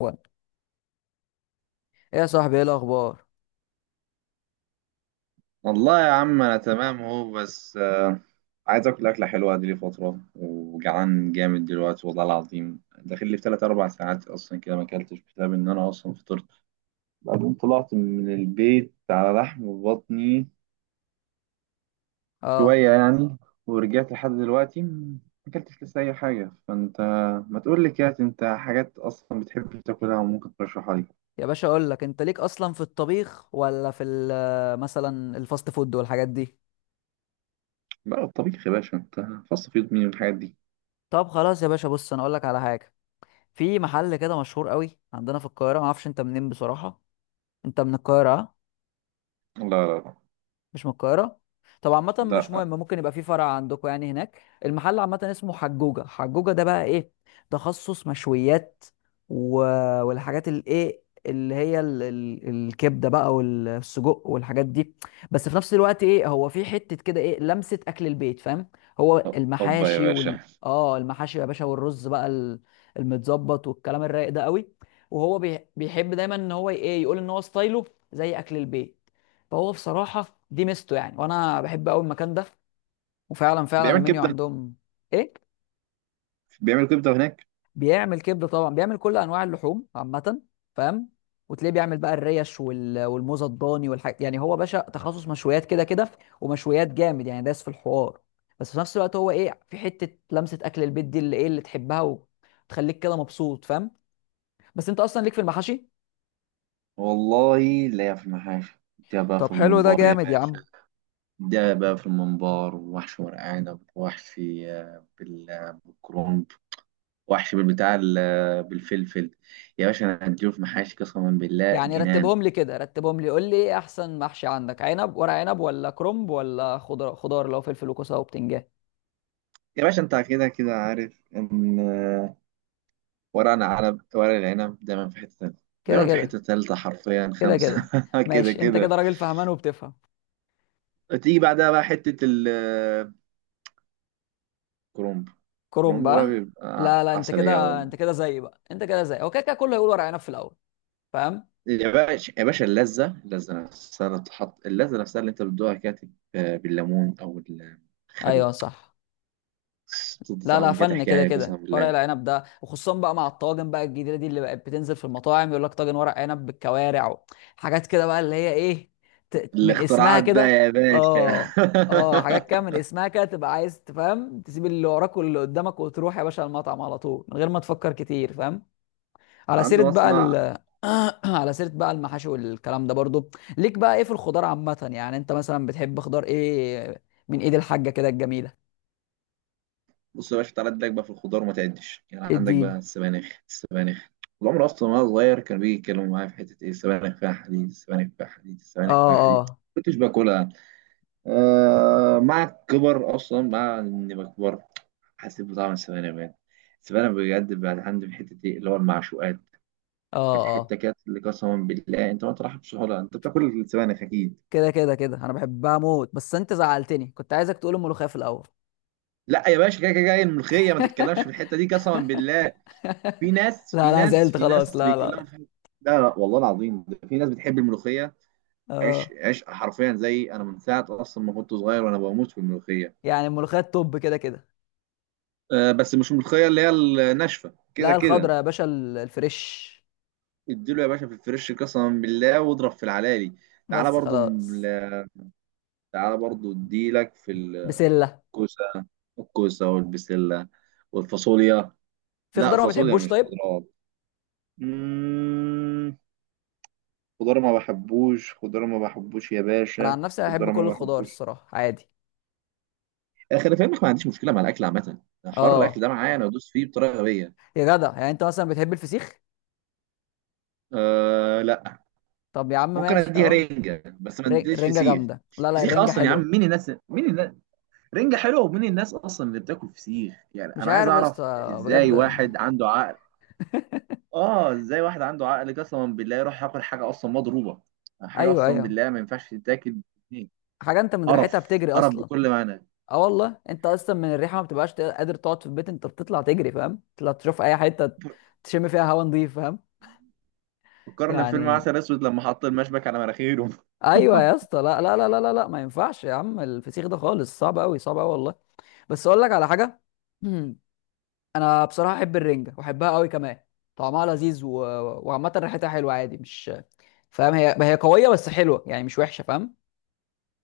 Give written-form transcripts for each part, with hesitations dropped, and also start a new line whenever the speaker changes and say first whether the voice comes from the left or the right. left: وين؟ ايه يا صاحبي، ايه الاخبار؟
right: والله يا عم انا تمام اهو بس عايز اكل اكله حلوه دي لي فتره، وجعان جامد دلوقتي والله العظيم. داخل لي في 3 4 ساعات اصلا كده ما اكلتش، بسبب ان انا اصلا فطرت بعدين طلعت من البيت على لحم بطني
left: اه،
right: شويه يعني، ورجعت لحد دلوقتي ما اكلتش لسه اي حاجه. فانت ما تقول لي كده انت حاجات اصلا بتحب تاكلها وممكن ترشحها لي؟
left: يا باشا اقول لك، انت ليك اصلا في الطبيخ ولا في مثلا الفاست فود والحاجات دي؟
right: بقى الطبيخ يا باشا؟ انت فصل في يد مين الحاجات دي.
left: طب خلاص يا باشا، بص انا اقول لك على حاجه. في محل كده مشهور قوي عندنا في القاهره، ما اعرفش انت منين بصراحه. انت من القاهره آه؟
right: لا، لا،
left: مش من القاهرة. طب عامة مش
right: لا،
left: مهم، ممكن يبقى في فرع عندكم يعني هناك. المحل عامة اسمه حجوجة. حجوجة ده بقى ايه؟ تخصص مشويات و... والحاجات الايه اللي هي الكبدة بقى والسجق والحاجات دي، بس في نفس الوقت ايه، هو في حتة كده ايه، لمسة أكل البيت، فاهم؟ هو
right: لا، هوبا يا
left: المحاشي وال
right: باشا.
left: اه المحاشي يا باشا، والرز بقى المتظبط والكلام الرايق ده قوي. وهو بيحب دايما ان هو ايه، يقول ان هو ستايله زي أكل البيت. فهو بصراحة دي ميزته يعني، وانا بحب قوي المكان ده. وفعلا فعلا
right: بيعمل
left: المنيو
right: كبده؟
left: عندهم. ايه؟
right: بيعمل كبده هناك؟
left: بيعمل كبدة طبعا، بيعمل كل انواع اللحوم عامة، فاهم؟ وتلاقيه بيعمل بقى الريش والموز الضاني والحاجات. يعني هو باشا تخصص مشويات كده كده، ومشويات جامد يعني، داس في الحوار. بس في نفس الوقت هو ايه، في حتة لمسة اكل البيت دي اللي ايه، اللي تحبها وتخليك كده مبسوط، فاهم؟ بس انت اصلا ليك في المحاشي.
right: والله لا، في المحاشي ده بقى في
left: طب حلو ده
right: الممبار يا
left: جامد يا عم.
right: باشا، ده بقى في الممبار. وحش ورق عنب وحشي آه، بالكرنب، وحشي بالبتاع بالفلفل. يا باشا انا هديله في محاشي قسما بالله
left: يعني
right: جنان.
left: رتبهم لي كده، رتبهم لي قول لي ايه احسن محشي عندك؟ عنب ورق عنب ولا كرنب ولا خضار، خضار اللي هو فلفل وكوسه وبتنجان؟
right: يا باشا انت كده كده عارف ان ورق العنب، ورق العنب دايما في حته تالته،
left: كده
right: دايما في
left: كده.
right: حته تالته حرفيا
left: كده
right: خمسه
left: كده.
right: كده
left: ماشي، انت
right: كده.
left: كده راجل فهمان وبتفهم.
right: تيجي بعدها بقى حته الكرنب.
left: كرنب
right: الكرنب بقى
left: بقى.
right: بيبقى
left: لا انت
right: عسليه
left: كده،
right: أوي.
left: انت كده زي بقى، انت كده زي هو كده كده كله هيقول ورق عنب في الاول، فاهم؟
right: يا باشا، يا باشا، اللذة، اللذة نفسها اللي تحط اللذة نفسها اللي انت بتدوقها كده تبقى بالليمون او الخل،
left: ايوه صح.
right: تدي
left: لا
right: طعم كده
left: فن كده
right: حكاية قسما
left: كده ورق
right: بالله.
left: العنب ده، وخصوصا بقى مع الطواجن بقى الجديده دي اللي بقت بتنزل في المطاعم، يقول لك طاجن ورق عنب بالكوارع حاجات كده بقى اللي هي ايه، من اسمها
right: الاختراعات بقى
left: كده.
right: يا باشا.
left: اه اه حاجات كده من اسمها كده تبقى عايز تفهم، تسيب اللي وراك واللي قدامك وتروح يا باشا المطعم على طول من غير ما تفكر كتير، فاهم؟ على سيره
right: عنده
left: بقى
right: مصنع.
left: على سيره بقى المحاشي والكلام ده برضو، ليك بقى ايه في الخضار عامه؟ يعني انت مثلا بتحب خضار ايه من ايد الحاجه كده الجميله؟
right: بص يا باشا، تعالى اديلك بقى في الخضار وما تعدش. يعني عندك بقى
left: اديني.
right: السبانخ، السبانخ العمر اصلا وانا صغير كانوا بيجي يتكلموا معايا في حتة ايه، السبانخ فيها حديد، السبانخ فيها حديد، السبانخ
left: اه
right: فيها حديد،
left: اه
right: كنتش باكلها. آه مع الكبر، اصلا مع اني بكبر حسيت بطعم السبانخ بجد. السبانخ بجد بعد عندي في حته ايه اللي هو المعشوقات،
left: اه
right: الحته كانت اللي قسما بالله انت ما تروحش بسهوله. انت بتاكل السبانخ اكيد.
left: كده كده كده، انا بحبها موت، بس انت زعلتني، كنت عايزك تقول الملوخيه في الاول.
right: لا يا باشا، كده كده جاي الملوخيه، ما تتكلمش في الحته دي قسما بالله. في ناس،
left: لا
right: في
left: لا
right: ناس،
left: زعلت
right: في
left: خلاص،
right: ناس
left: لا لا
right: بيتكلموا
left: لا
right: في الحتة- لا، لا والله العظيم، ده في ناس بتحب الملوخيه. عيش،
left: اه.
right: عيش حرفيا زي انا، من ساعه اصلا ما كنت صغير وانا بموت في الملوخيه.
left: يعني الملوخيه التوب كده كده.
right: آه بس مش الملوخيه اللي هي الناشفه كده
left: لا الخضره
right: كده.
left: يا باشا، الفريش.
right: اديله يا باشا في الفريش قسما بالله، واضرب في العلالي. تعالى
left: بس
right: برضو ال-
left: خلاص.
right: تعالى برضو اديلك في
left: بسله.
right: الكوسه. الكوسه والبسله والفاصوليا.
left: في
right: لا،
left: خضار ما
right: فاصوليا
left: بتحبوش
right: مش
left: طيب؟
right: خضروات. مم، خضار ما بحبوش، خضار ما بحبوش يا
left: انا
right: باشا،
left: عن نفسي بحب
right: خضار
left: كل
right: ما
left: الخضار
right: بحبوش
left: الصراحه عادي.
right: أنا. خلي في علمك، ما عنديش مشكله مع الاكل عامه. حر الاكل
left: اه.
right: ده معايا، انا ادوس فيه بطريقه غبيه.
left: يا جدع، يعني انت مثلا بتحب الفسيخ؟
right: أه لا،
left: طب يا عم
right: ممكن
left: ماشي
right: اديها
left: اهو.
right: رنجه بس ما اديش
left: رنجه
right: فسيخ.
left: جامده، لا
right: فسيخ
left: الرنجه
right: اصلا يا عم؟
left: حلوه.
right: مين الناس مين؟ رنجة حلوة، ومين الناس أصلا اللي بتاكل فسيخ؟ يعني
left: مش
right: أنا عايز
left: عارف يا
right: أعرف
left: اسطى
right: إزاي
left: بجد.
right: واحد عنده عقل. آه، إزاي واحد عنده عقل قسما بالله يروح ياكل حاجة أصلا مضروبة، حاجة
left: ايوه
right: أصلا
left: ايوه.
right: بالله ما ينفعش تتاكل. باتنين.
left: حاجه انت من ريحتها
right: قرف،
left: بتجري
right: قرف
left: اصلا.
right: بكل معنى.
left: اه والله، انت اصلا من الريحه ما بتبقاش قادر تقعد في البيت، انت بتطلع تجري، فاهم؟ تطلع تشوف اي حته تشم فيها هوا نضيف، فاهم؟
right: فكرنا في فيلم
left: يعني
right: عسل اسود لما حط المشبك على مناخيره.
left: ايوه يا اسطى، لا ما ينفعش يا عم، الفسيخ ده خالص صعب قوي، صعب قوي والله. بس اقول لك على حاجه. انا بصراحه احب الرنجه واحبها قوي كمان، طعمها لذيذ وعامه ريحتها حلوه عادي، مش فاهم؟ هي هي قويه بس حلوه يعني، مش وحشه، فاهم؟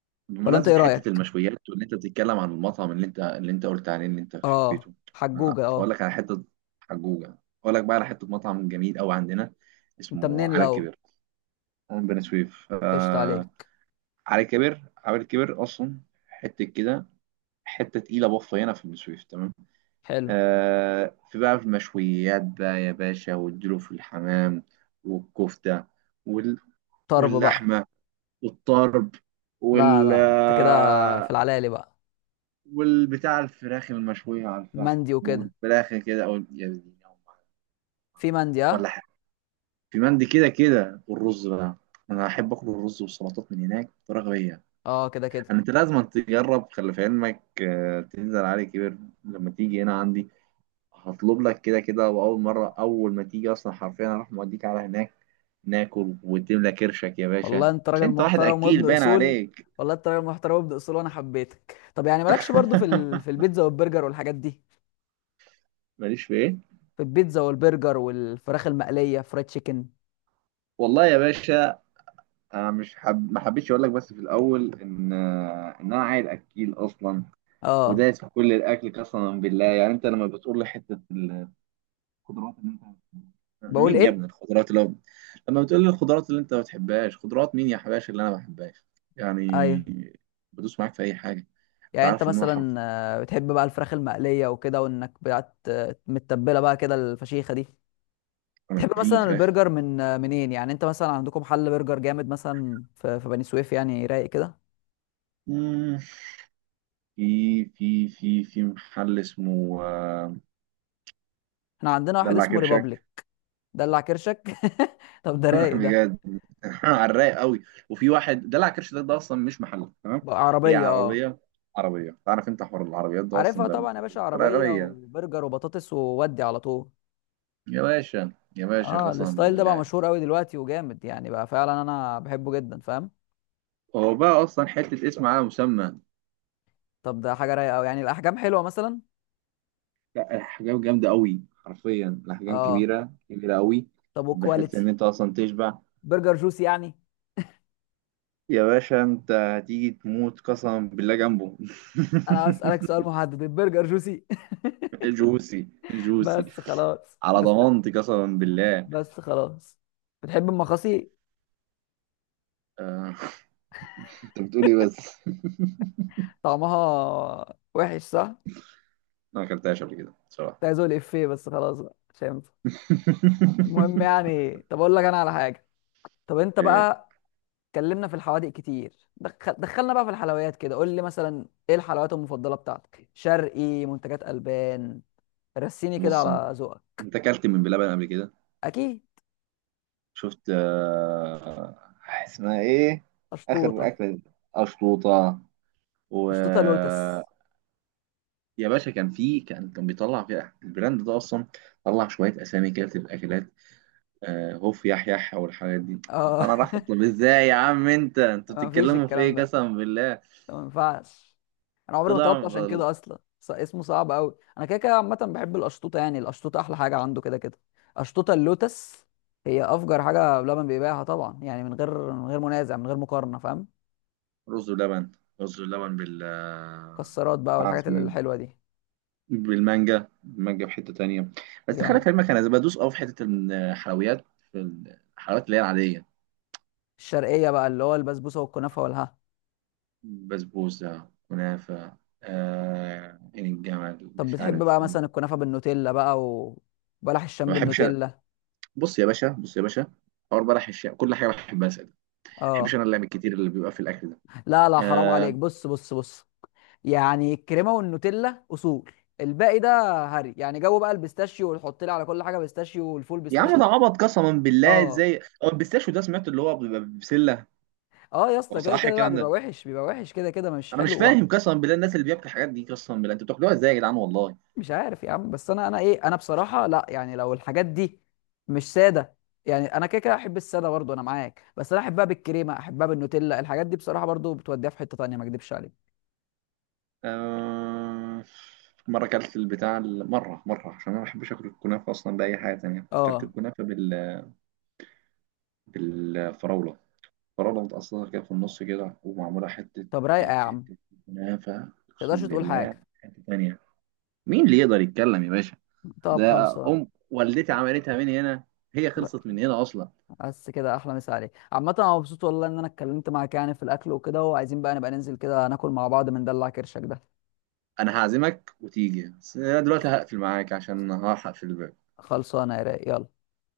left: ولا انت ايه
right: بمناسبه حته
left: رايك؟
right: المشويات، وان انت بتتكلم عن المطعم اللي انت، اللي انت قلت عليه اللي انت
left: اه
right: حبيته،
left: حجوجه،
right: فاقول
left: اه.
right: لك على حته، حجوجه اقول لك بقى على حته مطعم جميل قوي عندنا،
left: انت
right: اسمه
left: منين
right: على
left: الاول؟
right: الكبير. هون بني سويف
left: قشطه عليك.
right: على كبر، على كبر اصلا، حته كده، حته تقيله بفه هنا في السويف تمام.
left: حلو.
right: آه في بقى في المشويات بقى يا باشا، والدلو في الحمام، والكفته، وال...
left: طرب بقى.
right: واللحمه، والطرب،
left: لا
right: وال
left: لا انت كده، في
right: آه،
left: العلالي بقى.
right: والبتاع الفراخ المشويه على الفحم،
left: مندي وكده.
right: والفراخ كده او يا ديني يا أم.
left: في مندي، اه.
right: ولا حاجه. في مندي كده كده، والرز بقى، انا احب اكل الرز والسلطات من هناك بطريقه غبيه.
left: اه كده كده.
right: انت لازم تجرب، خلي في علمك تنزل علي كبير لما تيجي هنا عندي. هطلب لك كده كده، واول مره اول ما تيجي اصلا حرفيا هروح موديك على هناك، ناكل وتملى كرشك يا باشا،
left: والله انت راجل
right: عشان انت واحد
left: محترم
right: اكيل
left: وابن
right: باين
left: اصول.
right: عليك.
left: والله انت راجل محترم وابن اصول، وانا حبيتك. طب يعني مالكش برضو في في البيتزا والبرجر والحاجات دي؟
right: ماليش في ايه؟
left: في البيتزا والبرجر والفراخ المقليه، فرايد تشيكن.
right: والله يا باشا انا مش حب... ما حبيتش اقول لك بس في الاول ان ان انا عيل اكيل اصلا،
left: اه.
right: ودايس في كل الاكل قسما بالله. يعني انت لما بتقول لي حته خضروات اللي انت،
left: بقول
right: مين يا
left: ايه؟
right: ابني الخضروات اللي هو، لما بتقول لي الخضروات اللي انت ما بتحبهاش، خضروات مين يا حباشا اللي انا ما بحبهاش يعني؟
left: ايوه.
right: بدوس معاك في اي حاجه، انت
left: يعني انت
right: عارف ان انا
left: مثلا
right: حرف.
left: آه، بتحب بقى الفراخ المقليه وكده، وانك بقى متبله بقى كده الفشيخه دي؟
right: انا
left: تحب
right: في
left: مثلا
right: فراخ.
left: البرجر من آه، منين؟ يعني انت مثلا عندكم حل برجر جامد مثلا في في بني سويف يعني رايق كده؟
right: مم. في محل اسمه
left: احنا عندنا واحد
right: دلع
left: اسمه
right: كرشك.
left: ريبابليك. دلع كرشك. طب ده رايق ده.
right: بجد. على الرايق قوي. وفي واحد دلع كرش ده, ده اصلا مش محل تمام.
left: بقى
right: هي
left: عربيه اه.
right: عربيه، عربيه. تعرف انت حوار العربيات ده اصلا
left: عارفها
right: ده
left: طبعا يا
right: منتشر
left: باشا،
right: بطريقه
left: عربيه
right: غبيه.
left: وبرجر وبطاطس وودي على طول.
right: يا باشا، يا باشا
left: اه
right: قسما
left: الستايل ده بقى
right: بالله،
left: مشهور قوي دلوقتي وجامد يعني، بقى فعلا انا بحبه جدا، فاهم؟
right: هو بقى اصلا حته اسم على مسمى.
left: طب ده حاجه رايقه قوي. يعني الاحجام حلوه مثلا؟
right: لا، الاحجام جامده قوي، حرفيا الاحجام
left: اه.
right: كبيره، كبيره قوي،
left: طب
right: بحيث ان
left: والكواليتي؟
right: انت اصلا تشبع.
left: برجر جوسي يعني؟
right: يا باشا انت هتيجي تموت قسما بالله جنبه.
left: انا هسالك سؤال محدد، البرجر جوسي؟
right: جوسي، جوسي،
left: بس خلاص
right: على
left: بس.
right: ضمانتي قسما بالله.
left: بس خلاص. بتحب المخاصي؟
right: آه، انت بتقول ايه بس؟ أنا
left: طعمها وحش صح؟ كنت
right: ما اكلتهاش قبل كده بصراحه.
left: عايز اقول افيه بس خلاص بقى مش هينفع. المهم يعني، طب اقول لك انا على حاجه. طب انت
right: إيه،
left: بقى، اتكلمنا في الحوادق كتير، دخلنا بقى في الحلويات كده. قول لي مثلا ايه الحلويات المفضله بتاعتك؟ شرقي، منتجات البان، رسيني كده
right: بص انت،
left: على ذوقك.
right: أنت اكلت من بلبن قبل كده؟
left: اكيد.
right: شفت اسمها ايه اخر
left: اشطوطه.
right: اكله دي. اشطوطه و-
left: اشطوطه لوتس.
right: يا باشا كان في، كان بيطلع في البراند ده اصلا، طلع شويه اسامي كده بتبقى اكلات، هوف يح يح او الحاجات دي.
left: اه.
right: انا راح، طب ازاي يا عم، انت انتوا
left: مفيش
right: بتتكلموا في
left: الكلام
right: ايه
left: ده،
right: قسما بالله؟
left: ما ينفعش، انا عمري ما طلبت،
right: طلع.
left: عشان كده اصلا اسمه صعب قوي. انا كده كده عامه بحب القشطوطه، يعني القشطوطه احلى حاجه عنده كده كده. قشطوطه اللوتس هي افجر حاجه بلبن بيبيعها طبعا يعني، من غير من غير منازع، من غير مقارنه، فاهم؟
right: رز ولبن، رز ولبن بال-
left: مكسرات بقى
right: بتاع
left: والحاجات
right: اسمه إيه؟
left: الحلوه دي.
right: بالمانجا، المانجا في حته تانية. بس خلي
left: جامد.
right: في علمك انا بدوس اه في حته الحلويات، في الحلويات اللي هي العاديه،
left: الشرقيه بقى اللي هو البسبوسه والكنافه والها.
right: بسبوسة، كنافة، آه عين الجمل،
left: طب
right: مش
left: بتحب بقى
right: عارف.
left: مثلا
right: ما
left: الكنافه بالنوتيلا بقى، وبلح الشام
right: بحبش أنا.
left: بالنوتيلا؟
right: بص يا باشا، بص يا باشا، حوار بلح الشام كل حاجة بحبها، أسأل ما بحبش
left: اه.
right: أنا اللعب الكتير اللي بيبقى في الأكل ده.
left: لا حرام
right: آه،
left: عليك، بص بص بص. يعني الكريمه والنوتيلا اصول، الباقي ده هري يعني، جو بقى البيستاشيو، وتحط لي على كل حاجه بيستاشيو، والفول
right: يا عم ده
left: بيستاشيو.
right: عبط قسما بالله.
left: اه.
right: ازاي هو البيستاشيو ده سمعت اللي هو بيبقى بسلة.
left: اه يا
right: هو
left: اسطى كده
right: صح
left: كده، لا
right: الكلام
left: بيبقى
right: ده؟
left: وحش، بيبقى وحش كده كده، مش
right: أنا مش
left: حلو
right: فاهم قسما بالله، الناس اللي بياكلوا الحاجات دي قسما بالله أنتوا بتاكلوها ازاي يا جدعان والله.
left: مش عارف يا عم. بس انا، انا ايه انا بصراحه لا، يعني لو الحاجات دي مش ساده، يعني انا كده كده احب الساده برضو، انا معاك، بس انا احبها بالكريمه، احبها بالنوتيلا، الحاجات دي بصراحه برضو بتوديها في حته تانيه، ما اكدبش عليك.
right: آه، مرة أكلت البتاع ال- مرة مرة عشان أنا ما بحبش آكل الكنافة أصلا بأي حاجة تانية، أكلت
left: اه.
right: الكنافة بال- بالفراولة، فراولة متقصرة كده في النص كده ومعمولة حتة،
left: طب رايقه يا
right: كانت
left: عم ما
right: حتة كنافة
left: تقدرش
right: أقسم
left: تقول
right: بالله
left: حاجه.
right: حتة تانية. مين اللي يقدر يتكلم يا باشا؟
left: طب
right: ده
left: خلصان.
right: أم والدتي عملتها من هنا، هي خلصت من هنا أصلا.
left: بس كده احلى. مسا عليك عامه، انا مبسوط والله ان انا اتكلمت معاك يعني في الاكل وكده، وعايزين بقى نبقى ننزل كده ناكل مع بعض من دلع كرشك ده.
right: أنا هعزمك وتيجي، بس أنا دلوقتي هقفل معاك عشان هلحق في البيت.
left: خلصانه يا رايق، يلا.